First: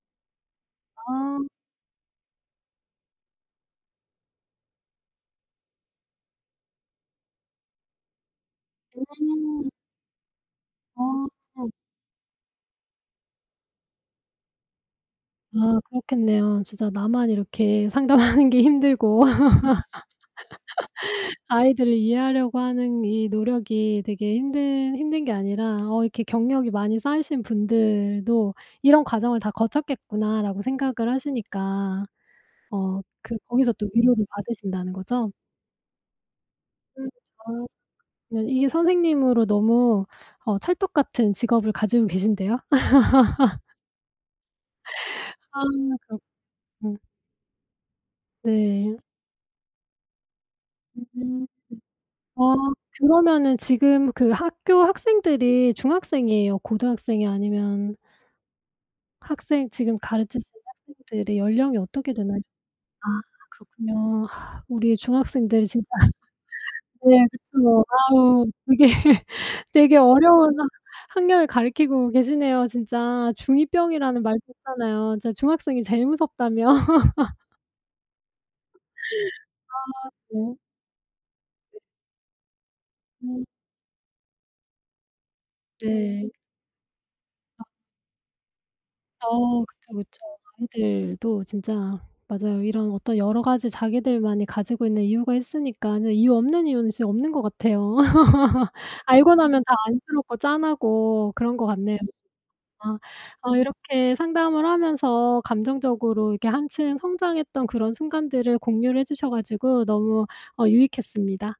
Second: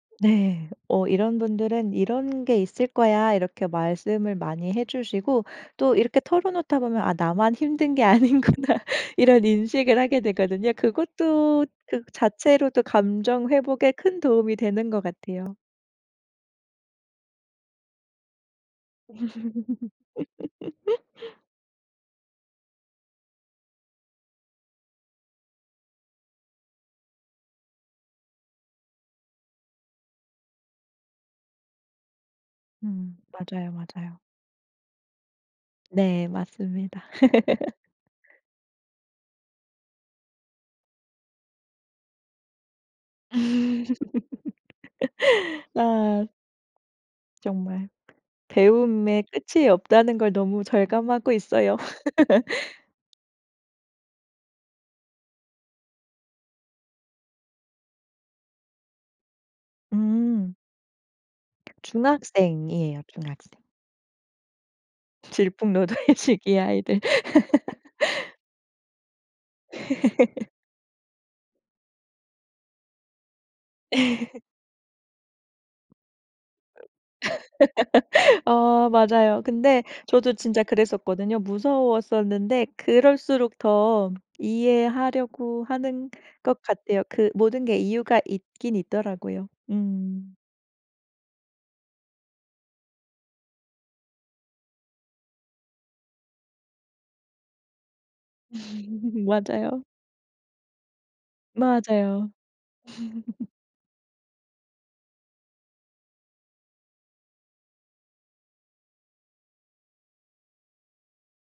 네. 어 이런 아. 분들은 "이런 게 있을 거야." 이렇게 말씀을 많이 해 주시고 또 이렇게 털어놓다 보면 '아 나만 힘든 게 아니구나.' 이런 음. 인식을 하게 되거든요. 그것도 아. 그 자체로도 감정 회복에 큰 도움이 되는 것 같아요. 아, 그렇겠네요. 진짜 나만 이렇게 상담하는 게 힘들고. 아이들을 이해하려고 하는 이 노력이 되게 힘든 힘든 게 아니라 어 '이렇게 경력이 많이 쌓이신 분들도 이런 과정을 다 거쳤겠구나.'라고 생각을 하시니까 어 음, 그 맞아요. 거기서 또 맞아요. 위로를 받으신다는 거죠? 네, 맞습니다. 음 어. 네. 이게 선생님으로 너무 어 찰떡같은 직업을 가지고 계신데요? 아 그렇구 아. 음. 정말 네. 배움의 끝이 없다는 걸 너무 절감하고 음. 있어요. 아 그러면은 지금 그 학교 학생들이 중학생이에요, 고등학생이에요? 아니면 학생 지금 가르치신 음. 학생들의 연령이 어떻게 되나요? 중학생이에요. 아 중학생. 그렇군요. 우리 중학생들 진짜 질풍노도의 시기 아이들. 네, 그쵸. 아우. 되게, 되게 어려운 학년을 가르치고 계시네요 진짜. 중 2 병이라는 말도 있잖아요. 진짜 중학생이 제일 무섭다며. 어 맞아요. 근데 아. 저도 네. 진짜 그랬었거든요. 네. 무서웠었는데 음. 그럴수록 더 이해하려고 하는 네. 것 같아요. 그 아. 모든 게 이유가 있기는 있더라고요. 어 그쵸 그쵸. 음. 아이들도 진짜 맞아요. 이런 어떤 여러 가지 자기들만이 가지고 있는 이유가 있으니까는. 이유 없는 이유는 진짜 없는 것 같아요. 알고 나면 다 맞아요. 안쓰럽고 짠하고 그런 것 같네요. 맞아요. 어, 어 이렇게 상담을 하면서 감정적으로 이렇게 한층 성장했던 그런 순간들을 공유를 해 주셔 가지고 너무 어 유익했습니다.